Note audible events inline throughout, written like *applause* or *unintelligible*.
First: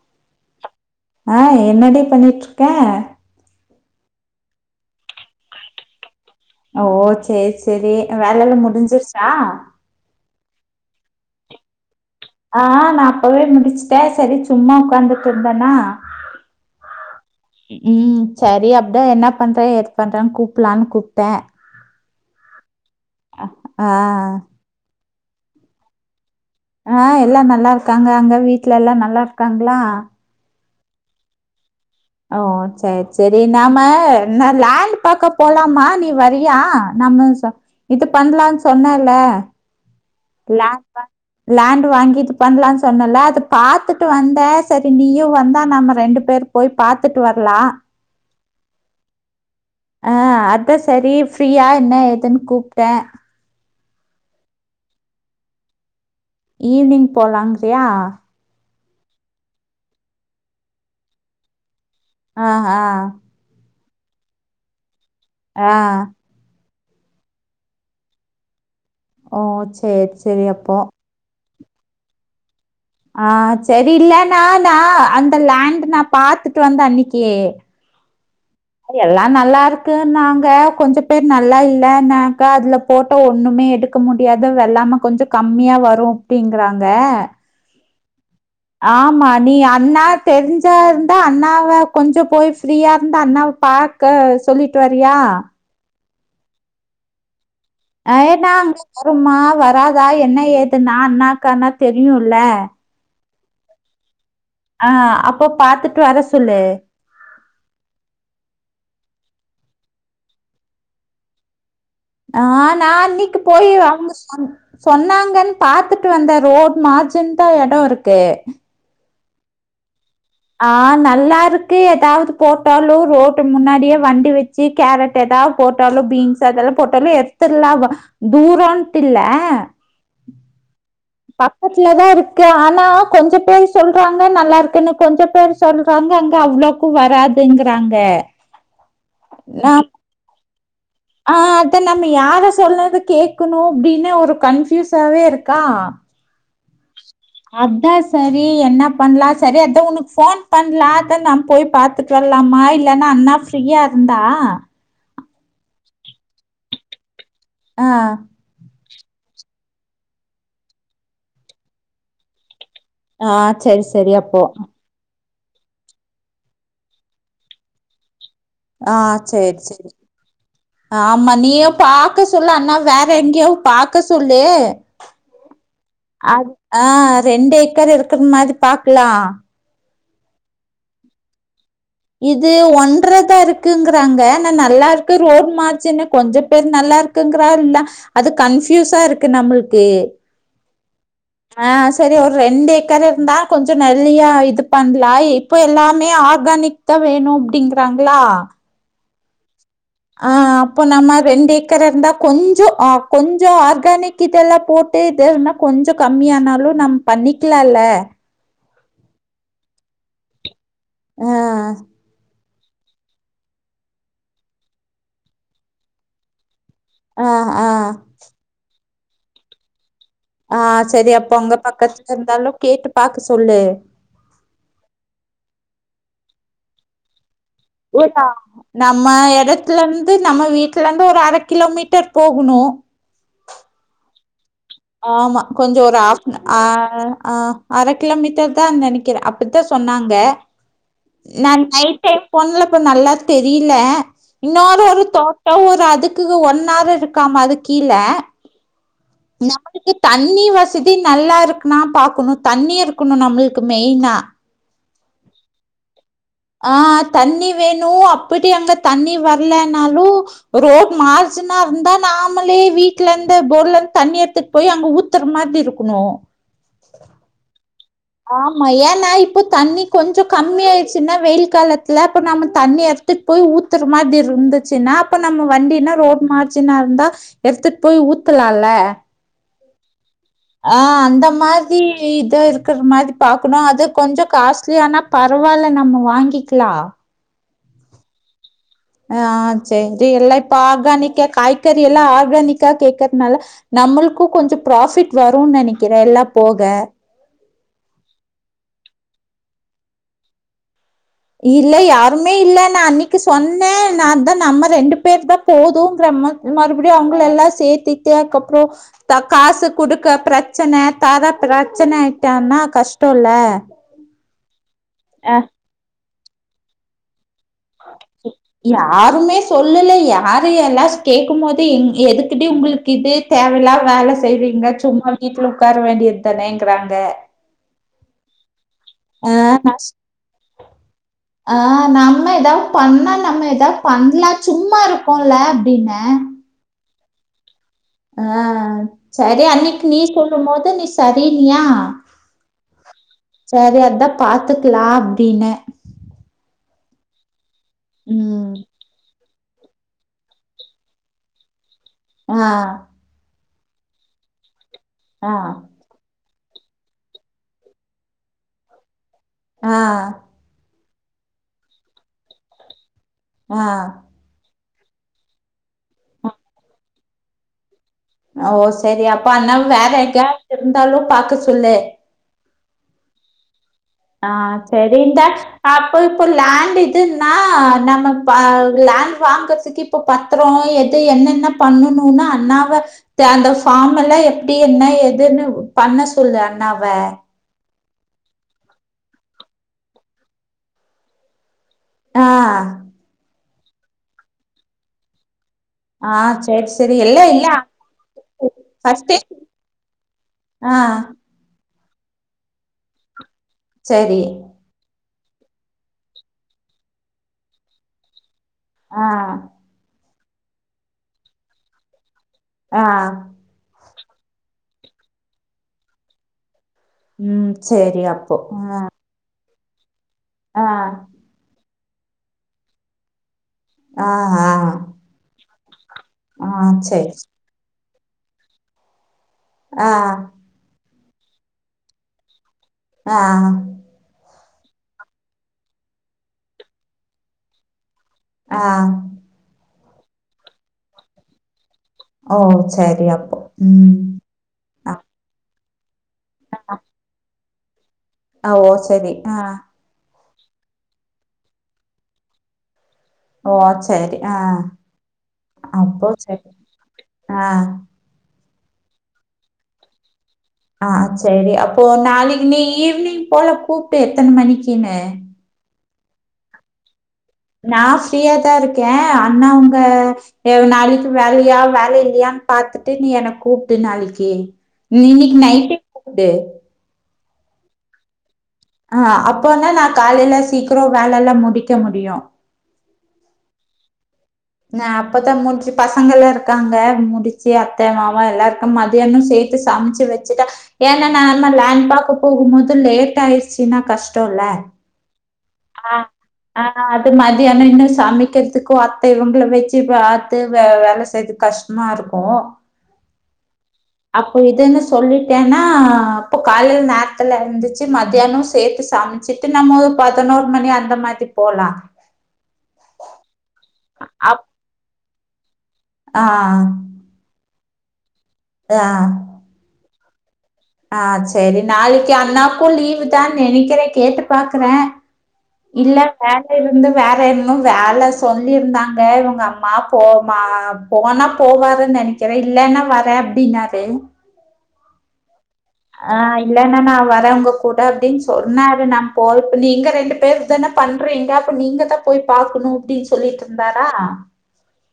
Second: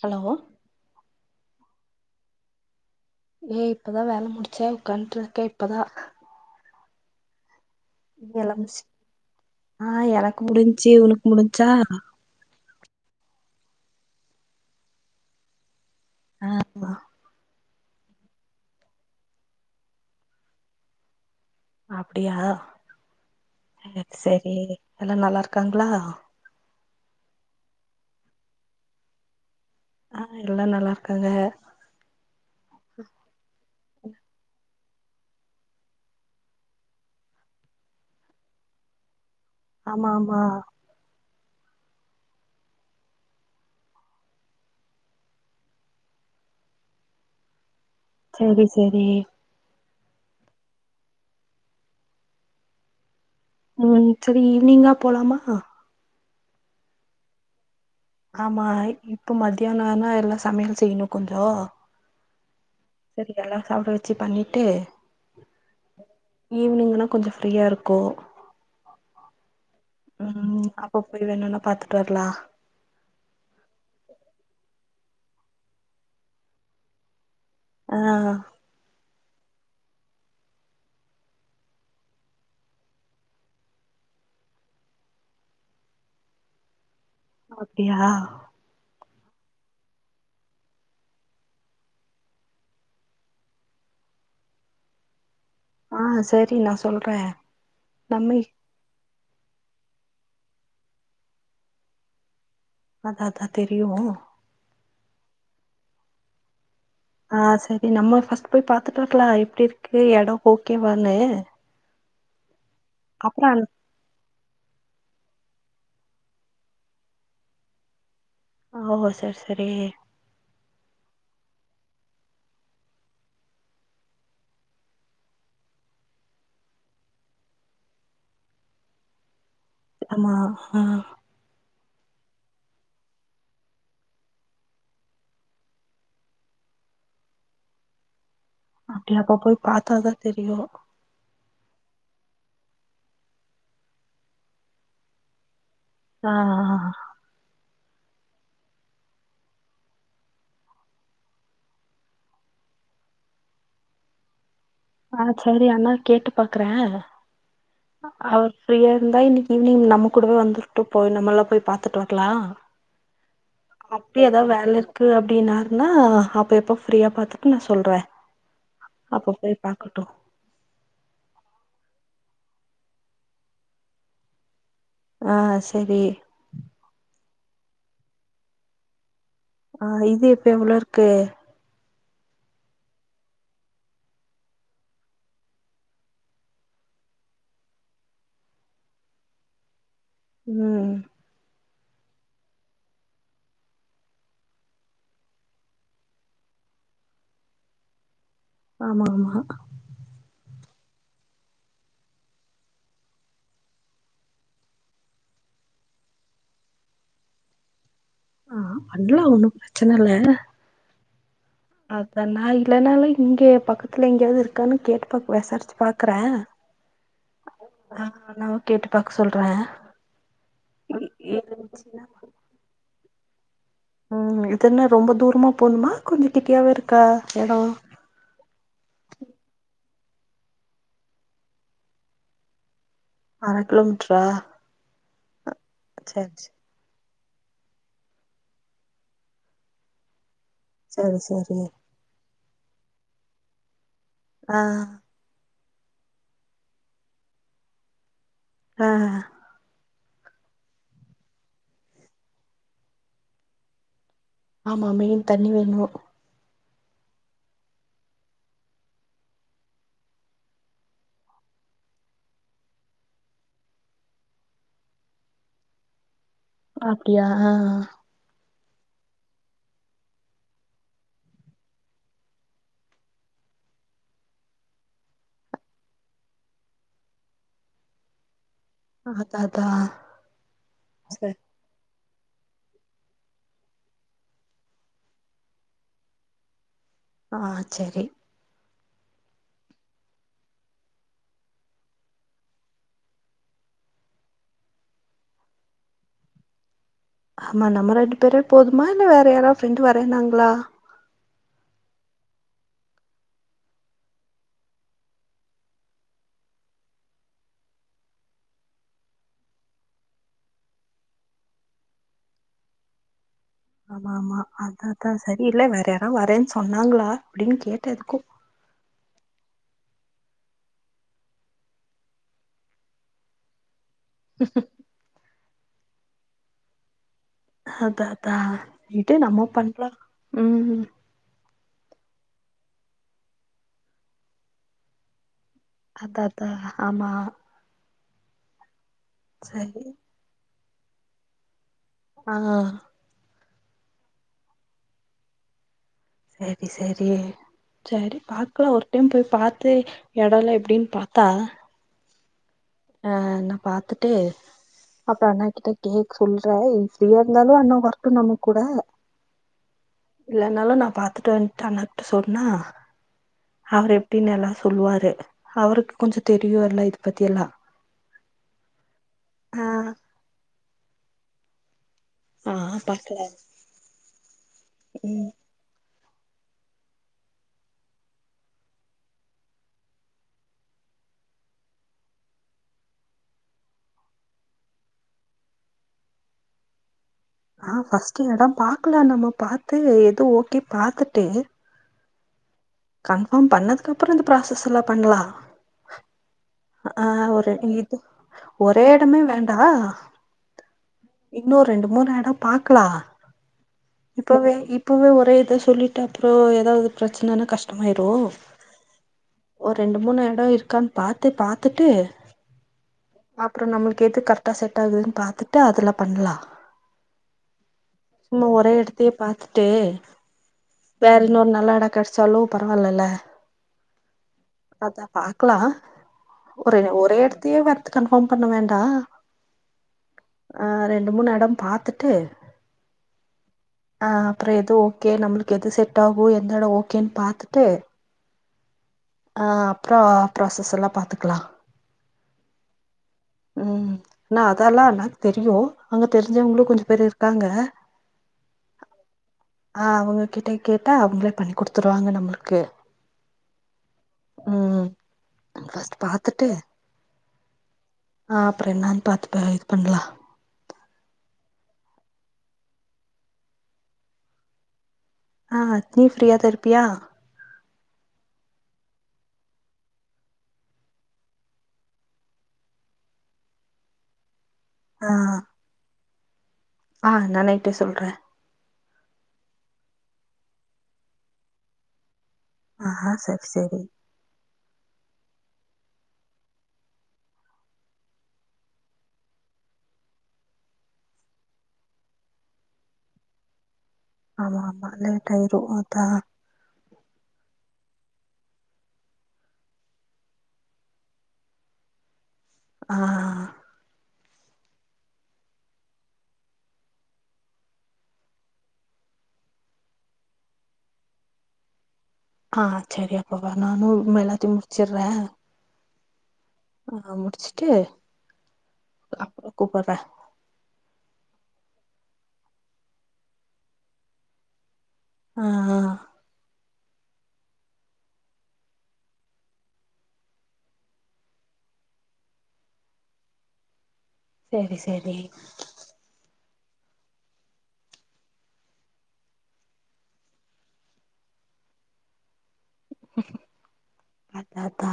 Hello ஆஹ் என்னடி பண்ணிட்ருக்கே ஏய் இப்பதா வேல முடிச்சே உ்க்கான்டு இருக்க இப்பதா ஹ ஓ‌ சேச் சேரி வேலயல்ல முடிஞ்சிருச்சா முடிஞ்சு உனக்கு முடிஞ்ச்சா ஆஹ் நா அப்பவே முடிச்சுட்டேன் சரி சும்மா உட்காந்துட்டு இருந்தேனா ஆஹ்ப்ப உம் சரி அப்தா என்ன பண்ற எது பண்றேன்னு கூப்பலான்னு கூப்டே அப்டியா ஆ சரி சரி எல்லா நல்லா இருக்காங்களா ஆ எல்லாம் நல்லா இருக்காங்க அங்க வீட்டு்ல எல்லா நல்லா இருக் கங்களா ஆ எல்லா நல்லா இருக்காங்க ஓ சரி சரி நம்ம ந லாண்டு பாக்க போலாமா நீ வரியா நம்மஸ் ஆ இது பண்ணலான்னு சொன்னல ஆமா ஆமா லாண்டு வாங்கி இது பண்ணலாம்னு சொன்னல அது பாத்துட்டு வந்த சரி நீயும் வந்தா நம்ம ரெண்டு பேர் போய் பார்த்துட்டு வரலா செரி செரி ஆஹ் அதா சரி ஃப்ரீயா என்ன ஏதுன்னு கூப்டேன் உம் சரி ஈவினிங்கா போலாமா ஈவி்னிங் போலாங் ஆமாய் இப்ப மத்தியானம்னா எல்லாம் சமையல் செய்யணும் கொஞ்ச ஆஹ் சரியல்லா சாப்பிட வச்சு பஜ்ஜி பண்ணிட்டு ஆஹ் ஈவினிங்னா கொஞ்ச ஃப்ரீயா இருக்கும் ஓ சேர் சேரி அப்போ அப்ப போய் வேணுனா பாத்துட்டு வரலா ஆ சரி இல்லன்னா நா அந்த லேண்ட் நா பார்த்துட்டு வந்த அன்னைக்கு ஆஹ் எல்லாம் நல்லா இருக்கு நாங்க கொஞ்சம் பேர் நல்லா இல்லைனாக்கா அதுல போட்ட ஒண்ணுமே எடுக்க முடியாத வெள்ளாம கொஞ்சம் கம்மியா வரும் அப்படிங்கறாங்க அப்படியா ஆமா நீ அண்ணா தெரிஞ்சா இருந்தா அண்ணாவ கொஞ்சம் போய் ஃப்ரீயா இருந்தா அண்ணாவ பாக்க சொல்லிட்டு வறியா ஆஹ் சரி நா சொல்றே அ நம்ம நா வருமா வராதா என்ன ஏதுன்னா அண்ணாக்கானா தெரியும்ல அதா தெரியும் ஆஹ் அப்போ பாத்துட்டு வர சொல்லு ஆஹ் சரி நம்ம ஃபர்ஸ்ட் போய் பாத்துட்டு வரலாம் எப்படி இருக்கு இடம் ஓகேவானு ஆஹ் நான் அன்னைக்கு போய் அவ்ங்க சொன் சொன்னாங் கன் பாத்துட்டு வந்தாரு மார்ஜின் தா எட இருக்கு ஓவவ்வோ செரி செரி ஆஹ் நல்லா இருக்கு எதாவ்து போட்டாலு ரோட்டு முன்னாடியே வண்டி வச்சு கேரட் எதாவ்து போட்டாலு பீன்ஸ் அதெல்லா போட்டாலு எடுத்துற்லா வ தூரன்ட்டு இல்ல ஆமா ஆஹ் பக்கத்லதா இருக்கு ஆனா கொஞ்ச பேரு சொல்றாங்க நல்லா இருக்குனு கொஞ்சம் பேரு சொல்றாங்க அங்க அவ்ளோக்கு வராதுங்கறாங்க அப்டி அப்பப்போ நா பாத்தாதா தெரியு து நம்ம யாரு சொல்றது கேக்கணு அப்டின்னு ஒரு கன்ஃபியுசாவே இருக்கா அஹ் ஆஹ் அதா சரி என்ன பண்லா சரி அதா ஒனக்கு ஃபோன் பண்லா அதா நா போய் பாத்துட்டு வர்லாமா இல்லனா அண்ணா ஃப்ரீயா இருந்தா ஆஹ் செரி அண்ணாவ கேட்டு பாக்றே ஆ அவர் ஃப்ரீயா இருந்தா இன்னைக்கு ஈவ்னிங் நம்ம கூடவே வந்துர்ட்டு போய் நம்மலா போய் பாத்துட்டு வர்லா ஆஹ் செரி செரி அப்போ ப்டின்னாருனா அப்ப எப்ப ஃப்ரீயா பாத்துட்டு நா சொல்றே ஆஹ் அப்ப போய் சேர் சேரி பாக்கட்டு ஆமா நீயே பாக்க சொ சொல்லு அண்ணாவ வேற எங்கேயாது பாக்க சொல்லு ஆஹ் செரி அது ஆ ரெண்டு ஏக்கர் இருக்கிற மாதி பாக்லா ஆஹ் இது இப்ப எவ்ளோ இருக்கு இது ஒன்றதா இருக்குங்குறாங்க ஆனா நல்லா இருக்கு ரோட் மார்ஜினு கொஞ்ச பேரு நல்லா இருக்குங்கறா இல்ல அது கன்ஃபியூஸா இருக்கு நம்மளுக்கு உம் ஆஹ் செரி ஒரு ரெண்டு ஏக்கர் இருந்தா கொஞ்சோ நெல்லியா இது பண்லா இப்ப எல்லாமே ஆர்கானிக் தா வேணு அப்டிங்கிறாங்ளா ஆமா ஆமா ஆஹ் அப்போ நம்ம ரெண்டு ஏக்கர் இருந்தா கொஞ்சோ ஆஹ் கொஞ்சோ ஆர்கானிக் இதெல்லா போட்டு இதுன்னா கொஞ்ச கம்மியானாலு நம் பண்ணிக்கிலால்ல ஆஹ் பண்லா ஒன்னு பிரச்சன இல்ல ஆ அதனால் இல்லனாலு இங்கே பக்கத்துல எங்யாவ்து இருக்கானு கேட்டு பாக்கு வெசாரிச்சு பாக்குறே ஆ ஆ அஹ் நா கேட்டு பாக்க சொல்றே ஆஹ் செரி அப்போ அங்க இருந்துச்சுன்னா பக்கத்துல இருந்தாலு கேட்டுப் பாக்க சொல்லு அஹ்ம் இதென்ன ரொம்ப தூரமா போணுமா கொஞ்ச கிட்டியாவே இருக்கா எடோ ஏக்கா நம்ம எடத்துலருந் ந்து நம்ம வீட்லருந்து ஒரு அரக் கிலோமீட்டர் போகணு அர கிலோமீட்ரா ஆமா கொஞ்சோ ஒரு ஆஸ் ம் ஆஹ் ஆஹ் அர கிலோ மீட்டர் தான் நெனைக்கிறே அப்டிதா சொன்னாங்க சேரி நா சேரி நைட் டைம் பொண்ல இப்போ நல்லா தெரியல ஆ இன்னோரு ஒரு தோட் பவு ஒரு அதுக்கு ஒன் ஆர் இருக்காம அது கீல ஆஹ் ஹ நம்பளுக்கு தண்ணி வசதி நல்லா இருக்குனா பாக்குணு தண்ணி இருக்குணு நம்மளுக்கு மெயினா ஆமா மெய்ன் தண்ணி வேணு ஆஹ் தண்ணி வேணு அப்டி அங்க தண்ணி வர்லனாலு ரோட் மாற்ச்னா இருந்தா நாமளே வீட்டு்ல இந்த போர்ல இருந்து தண்ணி எடுத்துட் போய் அங்க ஊத்துற மாதிரி இருக்குனு அப்டியா ஆ ஆமா ஏன்னா இப்போ தண்ணி கொஞ்சோ கம்மியா டுச்சுன்னா வெயில் காலத்துல அப்ப நம்ம தண்ணி எடுத்துட் போய் ஊத்துற மாதிரி இருந்துச்சுன்னா அப்ப நம்ம வண்டின்னா ரோட் மார்ஜினா இருந்தா எடுத்துட்டு போய் ஊத்துலால் ல அ அ அதா அதா ஆஹ் அந்த சரி மாதி ஏய்த் இதர் இருக்குற மாதி பாக்குனு அது கொஞ்சோ காஸ்லியானா பரவாயில்ல நம்ம வாங்கிக்லா ஆஹ் செரி ஆஹ் ஆ செரி எல்லா இப்ப ஆர்கானிக்க காய்கறி எல்லா ஆர்கானிக்கா கேக்றனால நம்முளுக்கு கொஞ்சோ ப்ராஃபிட் வரும்னு நெனைக்கிற எல்லா போக ஆமா நம்ம ரெண்டு பேர் போதுமா இல்ல வேற யாராவது ஃப்ரெண்டு வரன்னாங்ளா இல்ல யாருமே இல்ல நா அன்னைக்கு சொன்ன நா தா நம்ம ரெண்டு பேரு தா போதும்ங்கற ம மறுபடியு அவங்கள எல்லா சேர்த்திட்டு அதுக்கப்ரோ க காசு குடுக்க பிரச்சன தார பிரச்சன ஆயிட்டான்னா கஷ்டோ ல ஆமா ஆமா அத்தா அதா சரி இல்ல வேற நானும் வரேன்னு சொன்னாங்ளா அப்டின்னு கேட்டதுகு ருமே சொல்லல யாரு எல்லா ஸ் கேட்கும் போது எங எதுக்கிடி உங்ளுக்கு இது தேவையில்லாத வேல செய்றீங்க சும்மா வீட்டுல உட்கார வேண்டியது தனேங்கறாங்க அதத்தா கிட்டே நம்ம பண்ணலா உம் ஆஹ் நம்ம ஏதாவது பண்ணா நம்ம ஏதாவது பண்ணலா சும்மா இருக்கோல அத அத ஆமா ஆஹ் சரி அன்னைக்கு நீ சொல்லும் போது நீ சரினியா ஆ சரி அதா பாத்துக்கலா அப்படனு சரி சரி சரி ம் பாாரக்கலா ஒரு டைம் போய் பா தெ இடம்ல எப்படின்னு பார்த்தா ஆஹ் அஹ் நா பாத்துட்டு அப்ரோ ஆ அண்ணா கிட்ட கேக் சொல்றே ஃப்ரீயா இருந்தாலு அண்ணா வரட்டு நம்ம கூட ஆ இல்லனாலு நா பாத்துட்டு வந்ட்டு அண்ணாகிட்ட சொன்னா ஆ அவரு எப்டின் எல்லா சொல்லுவாரு அவருக்கு கொஞ்சம் ஆ. தெரியு இல்ல இத பத்தி எல்லா ஓ செரி அப்ப அண்ணாவ ஆ வேற எங்காயாது இருந்தாலு பாக்க சொல்லு ஆஹான் பாக்குல ஆஹ் செரி இந்த அப் இப்ப இப்போ லேண்ட் இதுன்னா நம்ம ப லேண்ட்டு வாங்கறதுக்கு இப்ப பத்தரோ எது என்னென்ன பண்ணணும்ன்னா அண்ணாவ *unintelligible* அந்த ஃபார்ம் எல்லா எப்டி என்ன எதுன்னு பண்ண சொல்லு அண்ணாவ ஆஹ் ஃபர்ஸ்ட்டு எடம் பாக்கலா நம்ம பாாரத்து எது ஓகே பாத்துட்டு ஆஹ் கன்ஃபார்ம் பண்ணதுக்கு அப்றோ இந்த ப்ராசஸ் எல்லா பண்ணலா ஆஹ் ஆஹ் ஒரே இது ஒரே ஃபர்ஸ்ட்டே எடமே வேண்டா ஆ இன்னு ரெண்டு மூணு எட பாக்கலா சரி இப்பவே இப்பவே ஒர் *unintelligible* இதோ சொல்லிட்டு அப்றோ ஏதாவ்து ப்ரச்சனைன்னா கஷ்டமாயிர ஆ ஒரு ரெண்டு மூணு எடோ இருக்கான்னு பாத்து பாத்துட்டு ஆ அப்றோ நம்ளுக் *unintelligible* கரெக்டா செட் ஆகுதுன்னு பாத்துட்டு அதுல பண்லா உம் செரி அப்போ ஆஹ் ட்டு வேர் இன்னோரு நல் எட கெடச்சாலு பரவாலல்ல ஆஹா க்லா ஒரு ஒரே எடத்தையே வர் கன்ஃபார்ம் பண்ண வேண்டா ஆஹ் ஆ ரெண்டு மூணு எடம் பாத்துட்டு ஆஹ் அப்றொ எது ஓக்கே நம்ளுக்கு எது செட் ஆகு எந்த எடொ ஓகேன் பாத்துட்டு ஆஹ் ஆஹ் அப்றோ ப்ராசஸ்ஸெல்லா பாத்துக்லா ஓ செரி அப் உம் நா அதெல்லா அனக் தெரியு அங்க தெரிஞ்சவங்ளு கொஞ்ச பேரு இருக்காங்க. அ ஒ செரி ஆஹ் அவுங்க கிட்டை கேட்டா அவ்ங்ளே பண்ணி குடுத்துருவாங்க நம்ளுக்கு ஓ சேரி ஆஹ் ஃபர்ஸ்ட் அப்போ பாத்துட்டு சேரி ஆஹ் ஆஹ் அப்றோ என்னான் பாத்து ப இது பண்லா ஆஹ் சேரி. அப்போ நாளைக்கு நீ ஈவ்னிங் போல கூப்டு எத்தன மணிக்கினு ஆஹ் அத் நீ ஃப்ரீயா தா இருப்பியா? நா ஃப்ரீயாதா இருக்கே அண்ணா உங்க அ நாளைக்கு வேலயா வேல இல்லயான்னு பாத்துட்டு நீ எனக் கூப்டு நாளைக்கி நீ இன்னைக் நைட்டே கூப்புடு ஆஹ் நா நைட்டே சொல்ற அஹ் அப்போனா நா காலைல சீக்ரோ வேலல்லா முடிக்க முடியு ஆஹா சர் சரி நா அப்பத்தா முன்ச்சு பசங்கெல்லா இருக்காங்க. முடிச்சு அத்த மாமா எல்லாருக்கும் மதியானோ சேத்து சம்ச்சு வெச்சுட்டா ஏன்னா நால்மா லேண்பாக்க போகும்மோது லேட் ஆயிர்ச்சினா கஷ்டோல்ல ஆமா ஆமா லேட் ஆயிரு அதா ஆஹ் ஆஹ் அது மதியான இன்னு சமைக்கிற்துக்கு அத்த இவங்கள வச்சு பாத்து வே வேல செய்துக் கஷ்டமா இருக்கு ஆஹ் அப்போ இதுன்னு சொல்லிட்டேன்னா அப்போ காலையில நேரத்துல இருந்துச்சு மதியானோ சேர்த்து சம்ச்சிட்டு நம்மொ பதினோரு மணி அந்த மாதி‌ போலா ஆஹ் சரி அப்பவா நானும் எல்லாத்தையும் முடிச்சிட்றே ஆஹ் ஆஹ் முடிச்சுட்டு அப்றோ கூப்புட்ற ஆஹ் செரி நாளைக்கு அண்ணாக்கும் லீவு தான்னு நெனைக்கிறேன் கேட்டுப் பாக்குறே ஆ ஆ இல்ல வேல இருந்து வேற இன்னும் வேலை சொல்லியிருந்தாங்க இவுங்க அம்மா போமா போனா போவாருன்னு நெனைக்கிறேன் இல்லன்னா ‌வரேன் அப்டினாரு செரி செரி இல்லன்னா நான் வரே உங்க கூட அப்டின் சொன்னாரு நா போல்ப் நீங்க ரெண்டு பேர் தானே பண்றீங்க அப்ப நீங்க தான் போய் பாக்கணு அப்டி சொல்லிட்ருந்தாரா அதா அதா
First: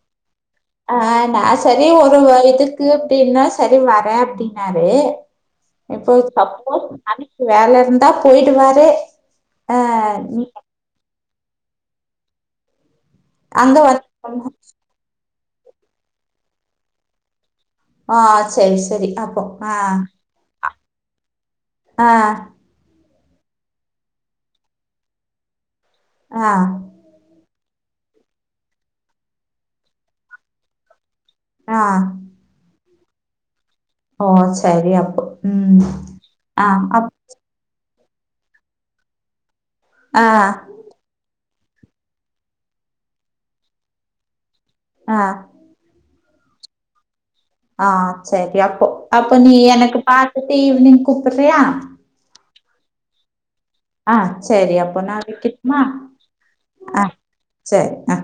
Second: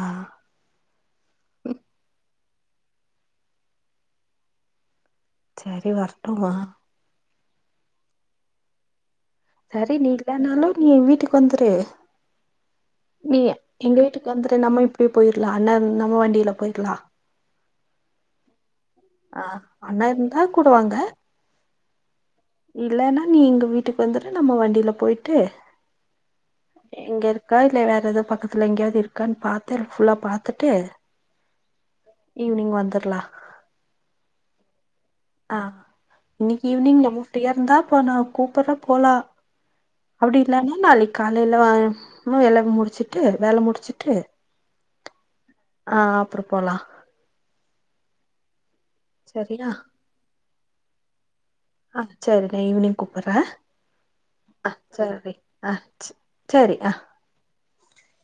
ஆஹ் நான் செரி ஒரு இது கு அப்டின்னா சரி வரே அப்டினாரு சரி இப்போ வரட்டுமா சப்போஸ் வேலருந்தா பொயிடுவாரு சரி நீங்தனாலு நீ ஏ வீட்டுக் குவந்துரு நீயே அங்க எங்க வந்து வீட்டுக்கு வந்துரு நம்ம இப்புடி போயிர் ட்லா அண்ணன் நம்ம வண்டில போயிக்குலா ஆ ச்சயிஸ் தெரி அப்போ அ கூடவாங்க அ நீ எங்க வீட்டுக் வந்துரு நம்ம வண்டில போய்ட்டு அ கா இல்ல வேற எதோ பக்கத்துல எங்யாவ்து இருக்கான் பாத்தர் ஃபுல்லா பாத்துட்டு ஆ ஈவ்னிங்‌ வந்தரு க்லா ஓ சரி அப் ஆ ம் இன்னிக் ஆ ஈவ்னிங் நம்ம ஃப்ரீயார்ந்தா பா நா கூப்பற்ற போலா ஆ அவ்டி இல்லானி நாளிக் கால் லீல்ல வா மு எல்லாமே முடுச்சுட்டு வேல முடுச்சிட்டு அ ஆ அப்று போலா ஆ ஆ சேய் பேப்போ அப்ப நீ சரியா எனக்கு பா ஈவ்னிங் கூப் ஆ செரி நா ஈவினிங் கூப் படுற ஆ செரி அப்போ நா ஆ வெக்கட்மா சரி ஆ அ செர் ஆ